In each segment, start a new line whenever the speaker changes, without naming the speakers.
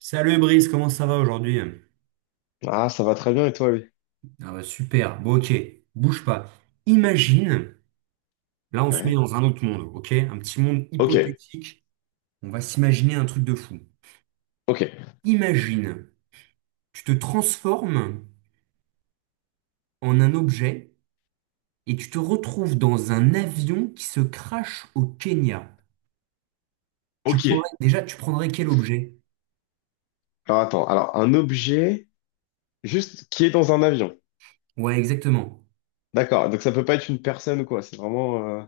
Salut Brice, comment ça va aujourd'hui?
Ah, ça va très bien et toi, lui?
Ah bah super, bon ok, bouge pas. Imagine, là on se met
Ouais.
dans un autre monde, ok? Un petit monde
Ok,
hypothétique, on va s'imaginer un truc de fou.
ok,
Imagine, tu te transformes en un objet et tu te retrouves dans un avion qui se crache au Kenya. Tu
ok.
prendrais, déjà, tu prendrais quel objet?
Alors attends, alors un objet juste qui est dans un avion.
Ouais, exactement.
D'accord, donc ça peut pas être une personne ou quoi, c'est vraiment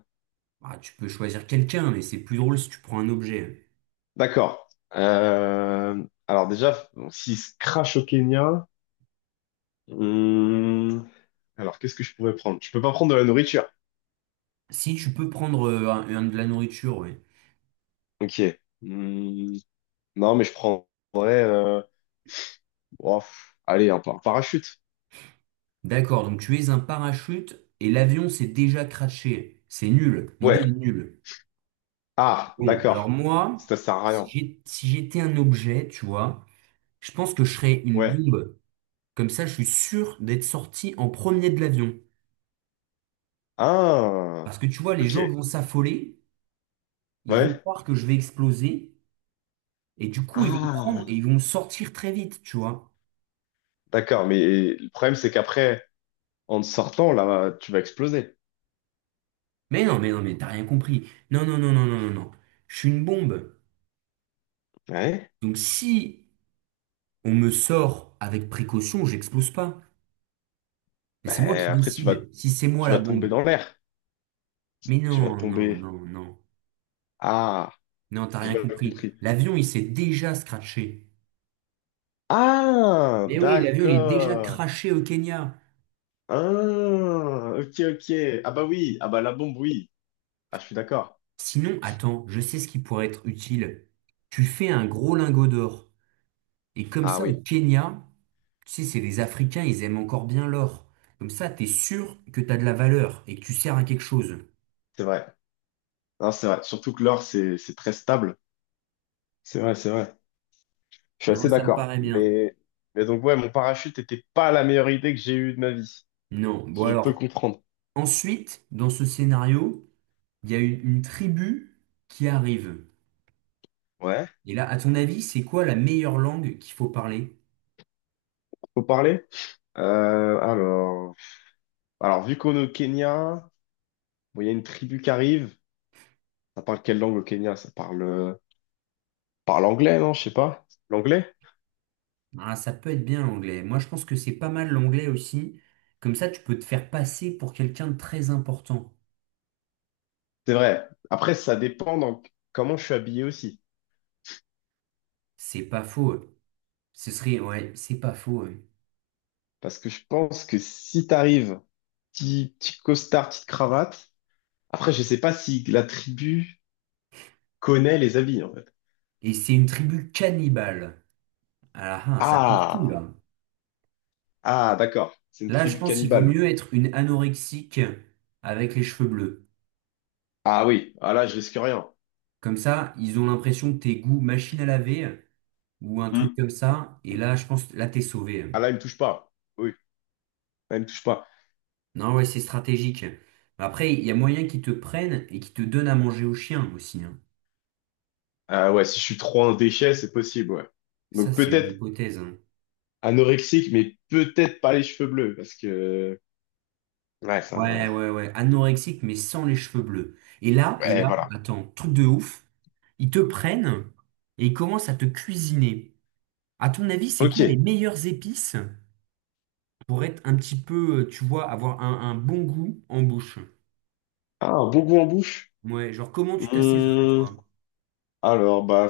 Ah, tu peux choisir quelqu'un, mais c'est plus drôle si tu prends un objet.
d'accord. Alors déjà, bon, s'il se crache au Kenya... hum, alors qu'est-ce que je pourrais prendre? Je peux pas prendre de la nourriture.
Si tu peux prendre un de la nourriture, ouais.
Ok. Hum, non, mais je prendrais... euh, oh, pff, allez, un parachute.
D'accord, donc tu es un parachute et l'avion s'est déjà craché. C'est nul, l'idée est
Ouais.
nulle.
Ah,
Bon, alors
d'accord.
moi,
Ça sert à rien.
si j'étais un objet, tu vois, je pense que je serais une
Ouais.
bombe. Comme ça, je suis sûr d'être sorti en premier de l'avion.
Ah,
Parce que tu vois, les gens
ok.
vont s'affoler, ils vont
Ouais.
croire que je vais exploser, et du coup, ils vont me prendre et
Ah,
ils vont me sortir très vite, tu vois.
d'accord, mais le problème, c'est qu'après, en te sortant, là, tu vas exploser.
Mais non, mais non, mais t'as rien compris. Non, non, non, non, non, non, non. Je suis une bombe.
Ouais.
Donc si on me sort avec précaution, j'explose pas. Mais c'est moi
Ben,
qui
après,
décide si c'est moi
tu
la
vas tomber
bombe.
dans l'air.
Mais
Tu
non,
vas
non,
tomber.
non, non.
Ah,
Non, t'as
j'ai
rien
mal
compris.
compris.
L'avion, il s'est déjà scratché.
Ah,
Mais oui, l'avion, il est déjà
d'accord.
craché au Kenya.
Ah, ok, ok. Ah bah oui, ah bah la bombe, oui. Ah, je suis d'accord.
Sinon, attends, je sais ce qui pourrait être utile. Tu fais un gros lingot d'or. Et comme
Ah
ça, au
oui,
Kenya, tu sais, c'est les Africains, ils aiment encore bien l'or. Comme ça, t'es sûr que t'as de la valeur et que tu sers à quelque chose.
c'est vrai. Non, c'est vrai. Surtout que l'or, c'est très stable. C'est vrai, c'est vrai. Je suis
Non,
assez
ça me
d'accord.
paraît bien.
Mais donc, ouais, mon parachute était pas la meilleure idée que j'ai eue de ma vie.
Non. Bon
Si je peux
alors,
comprendre.
ensuite, dans ce scénario, il y a une tribu qui arrive.
Ouais.
Et là, à ton avis, c'est quoi la meilleure langue qu'il faut parler?
Faut parler? Euh, alors, alors, vu qu'on est au Kenya, bon, il y a une tribu qui arrive. Ça parle quelle langue au Kenya? Ça parle, parle anglais, non? Je sais pas. L'anglais?
Ah, ça peut être bien l'anglais. Moi, je pense que c'est pas mal l'anglais aussi. Comme ça, tu peux te faire passer pour quelqu'un de très important.
C'est vrai. Après, ça dépend dans comment je suis habillé aussi.
C'est pas faux. Ce serait, ouais, c'est pas faux.
Parce que je pense que si t'arrives, petit, petit costard, petite cravate, après, je sais pas si la tribu connaît les habits, en fait.
Et c'est une tribu cannibale. Ah, ah, ah, ça peut tout,
Ah!
là.
Ah, d'accord. C'est une
Là, je
tribu
pense qu'il vaut
cannibale.
mieux être une anorexique avec les cheveux bleus.
Ah oui. Ah là, je risque rien.
Comme ça, ils ont l'impression que t'es goût machine à laver ou un truc
Mm.
comme ça. Et là, je pense, là, t'es
Ah
sauvé.
là, il me touche pas. Oui, elle me touche pas.
Non, ouais, c'est stratégique. Après, il y a moyen qu'ils te prennent et qu'ils te donnent à manger au chien aussi, hein.
Ah ouais, si je suis trop un déchet, c'est possible, ouais.
Ça,
Donc
c'est une
peut-être
hypothèse, hein.
anorexique, mais peut-être pas les cheveux bleus, parce que... ouais,
Ouais,
ça...
ouais, ouais. Anorexique, mais sans les cheveux bleus. Et
ouais,
là,
voilà.
attends, truc de ouf. Ils te prennent et ils commencent à te cuisiner. À ton avis, c'est quoi les
Ok.
meilleures épices pour être un petit peu, tu vois, avoir un bon goût en bouche?
Ah, un bon goût en bouche.
Ouais, genre comment tu t'assaisonnes,
Hmm,
toi?
Alors, bah,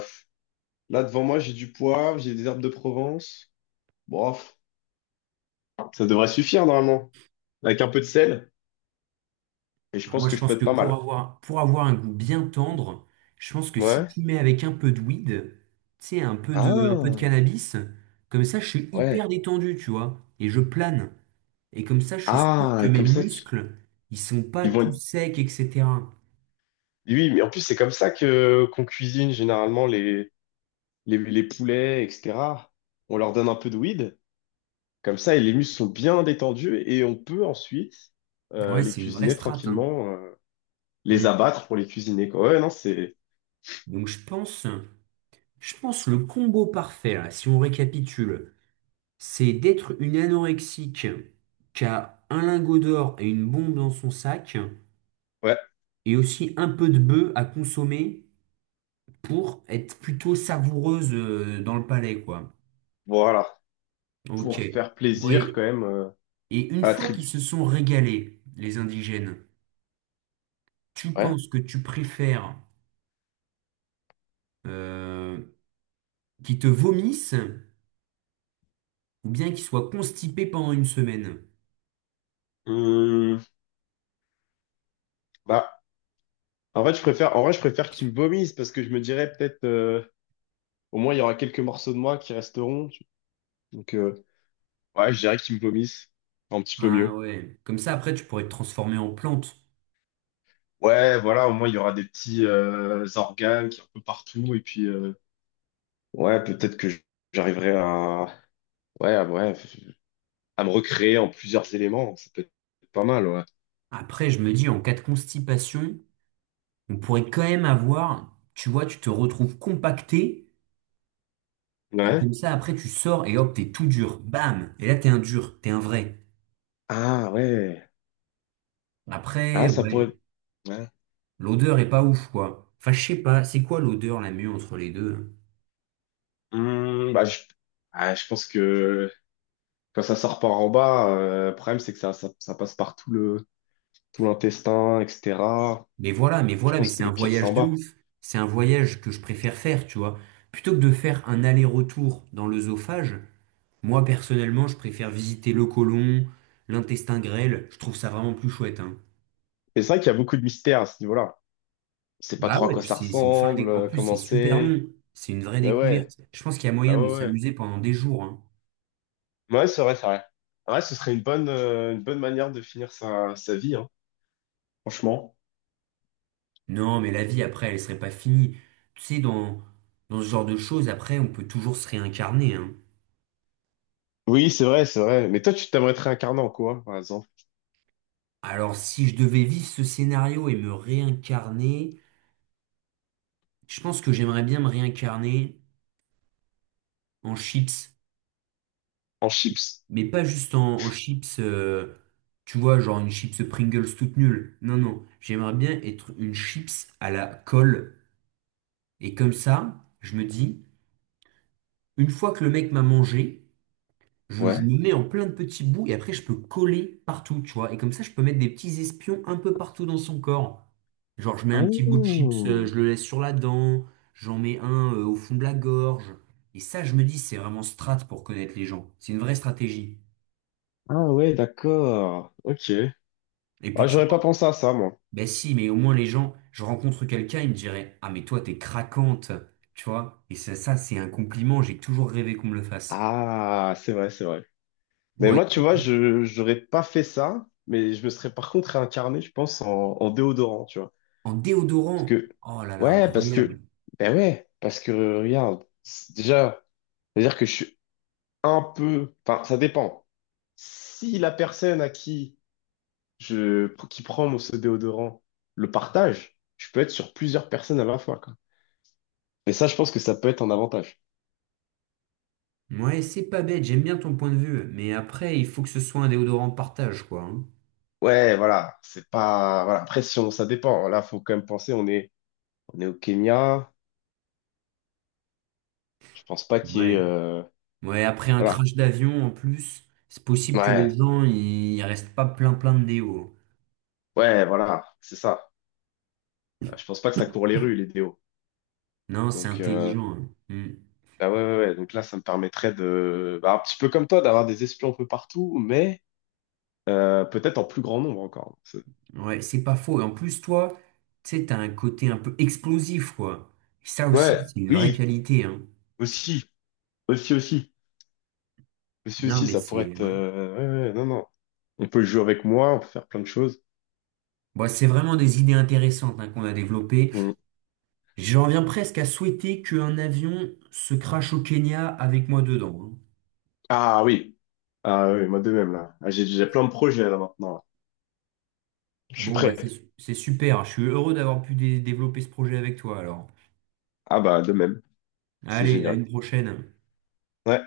là devant moi, j'ai du poivre, j'ai des herbes de Provence. Bof, ça devrait suffire normalement. Avec un peu de sel, et je
Alors moi,
pense que
je
je peux
pense
être
que
pas mal.
pour avoir un goût bien tendre, je pense que si
Ouais.
tu mets avec un peu de weed, tu sais, un peu de
Ah,
cannabis, comme ça, je suis hyper
ouais.
détendu, tu vois, et je plane. Et comme ça, je suis sûr
Ah,
que
et
mes
comme ça, tu-
muscles, ils sont pas
ils vont...
tout
être-
secs, etc.
oui, mais en plus, c'est comme ça que qu'on cuisine généralement les... les poulets, etc. On leur donne un peu de weed, comme ça, et les muscles sont bien détendus et on peut ensuite
Ouais,
les
c'est une vraie
cuisiner
strat, hein.
tranquillement, les
Mm.
abattre pour les cuisiner, quoi. Ouais, non, c'est...
Donc je pense le combo parfait, là, si on récapitule, c'est d'être une anorexique qui a un lingot d'or et une bombe dans son sac,
ouais,
et aussi un peu de bœuf à consommer pour être plutôt savoureuse dans le palais, quoi.
voilà.
Ok.
Pour faire plaisir
Oui.
quand même
Et une
à la
fois qu'ils
tribu.
se sont régalés, les indigènes, tu
Ouais.
penses que tu préfères euh, qu'ils te vomissent ou bien qu'ils soient constipés pendant une semaine?
Hum, bah, en vrai, je préfère qu'ils me vomissent parce que je me dirais peut-être au moins, il y aura quelques morceaux de moi qui resteront. Donc, ouais, je dirais qu'ils me vomissent un petit peu
Ah
mieux.
ouais. Comme ça, après, tu pourrais te transformer en plante.
Ouais, voilà, au moins il y aura des petits organes qui sont un peu partout et puis ouais, peut-être que j'arriverai à ouais, à, ouais, à me recréer en plusieurs éléments, ça peut être pas mal, ouais.
Après, je me dis, en cas de constipation, on pourrait quand même avoir, tu vois, tu te retrouves compacté. Et
Ouais.
comme ça, après, tu sors et hop, t'es tout dur. Bam! Et là, t'es un dur, t'es un vrai.
Ah ouais.
Ouais. Après,
Ah, ça
ouais,
pourrait ouais.
l'odeur est pas ouf, quoi. Enfin, je sais pas, c'est quoi l'odeur la mieux entre les deux, hein?
Hmm, bah je je pense que quand ça sort par en bas, le problème c'est que ça passe par tout le tout l'intestin, etc.
Mais voilà, mais
Je
voilà, mais
pense que
c'est un
le pire c'est
voyage
en
de
bas.
ouf. C'est un voyage que je préfère faire, tu vois. Plutôt que de faire un aller-retour dans l'œsophage, moi, personnellement, je préfère visiter le côlon, l'intestin grêle. Je trouve ça vraiment plus chouette, hein.
Mais c'est vrai qu'il y a beaucoup de mystères à ce niveau-là. On sait pas
Bah
trop à
ouais,
quoi
puis
ça
c'est une
ressemble,
En plus, c'est
comment
super
c'est.
long. C'est une vraie
Ben ouais.
découverte. Je pense qu'il y a
Bah
moyen de
ouais, ouais.
s'amuser pendant des jours, hein.
Ouais, c'est vrai, c'est vrai. Ouais, ce serait une bonne manière de finir sa vie, hein, franchement.
Non, mais la vie après, elle serait pas finie. Tu sais, dans ce genre de choses, après, on peut toujours se réincarner, hein.
Oui, c'est vrai, c'est vrai. Mais toi, tu t'aimerais te réincarner en quoi, par exemple?
Alors, si je devais vivre ce scénario et me réincarner, je pense que j'aimerais bien me réincarner en chips.
En chips?
Mais pas juste en chips, tu vois, genre une chips Pringles toute nulle. Non, non, j'aimerais bien être une chips à la colle. Et comme ça, je me dis, une fois que le mec m'a mangé, je
Ouais.
me mets en plein de petits bouts et après je peux coller partout, tu vois. Et comme ça, je peux mettre des petits espions un peu partout dans son corps. Genre, je mets
Ah,
un petit bout de chips, je le laisse sur la dent, j'en mets un au fond de la gorge. Et ça, je me dis, c'est vraiment strat pour connaître les gens. C'est une vraie stratégie.
ah ouais, d'accord. Ok.
Et
Ah,
puis tu
j'aurais
vois,
pas pensé à ça, moi.
bah si, mais au moins les gens, je rencontre quelqu'un, il me dirait, ah mais toi, t'es craquante, tu vois. Et ça, c'est un compliment, j'ai toujours rêvé qu'on me le fasse.
Ah, c'est vrai, c'est vrai. Mais
Bon, et-
moi, tu vois, je j'aurais pas fait ça, mais je me serais par contre réincarné, je pense, en déodorant, tu vois.
En
Parce
déodorant,
que,
oh là là,
ouais, parce
incroyable.
que, ben ouais, parce que, regarde, c'est- déjà, c'est-à-dire que je suis un peu, enfin, ça dépend. Si la personne à qui qui prend mon ce déodorant le partage, je peux être sur plusieurs personnes à la fois, quoi. Et ça, je pense que ça peut être un avantage.
Ouais, c'est pas bête, j'aime bien ton point de vue, mais après, il faut que ce soit un déodorant de partage, quoi, hein.
Ouais, voilà, c'est pas, voilà, après, si on- ça dépend. Là, faut quand même penser, on est au Kenya. Je pense pas qu'il y ait,
Ouais. Ouais, après un
voilà.
crash d'avion, en plus, c'est possible que les
Ouais,
gens, ils restent pas plein de déo.
ouais, voilà, c'est ça. Je pense pas que ça court les rues, les déos.
Non, c'est
Donc,
intelligent, hein.
bah ouais, ouais, ouais. Donc là, ça me permettrait de, bah, un petit peu comme toi, d'avoir des espions un peu partout, mais peut-être en plus grand nombre encore. C'est-
Hmm. Ouais, c'est pas faux. Et en plus, toi, tu sais, t'as un côté un peu explosif, quoi. Ça
ouais,
aussi, c'est une vraie
oui,
qualité, hein.
aussi, aussi, aussi, aussi,
Non,
aussi,
mais
ça pourrait
c'est...
être.
Ouais.
Ouais, ouais, non, non. On peut jouer avec moi, on peut faire plein de choses.
Bon, c'est vraiment des idées intéressantes, hein, qu'on a développées.
Mm.
J'en viens presque à souhaiter qu'un avion se crache au Kenya avec moi dedans, hein.
Ah oui, ah oui, moi de même là. Ah, j'ai plein de projets là maintenant. Là. Je suis
Bon, bah
prêt.
c'est super. Je suis heureux d'avoir pu développer ce projet avec toi alors.
Ah bah de même, c'est
Allez, à
génial.
une prochaine.
Ouais.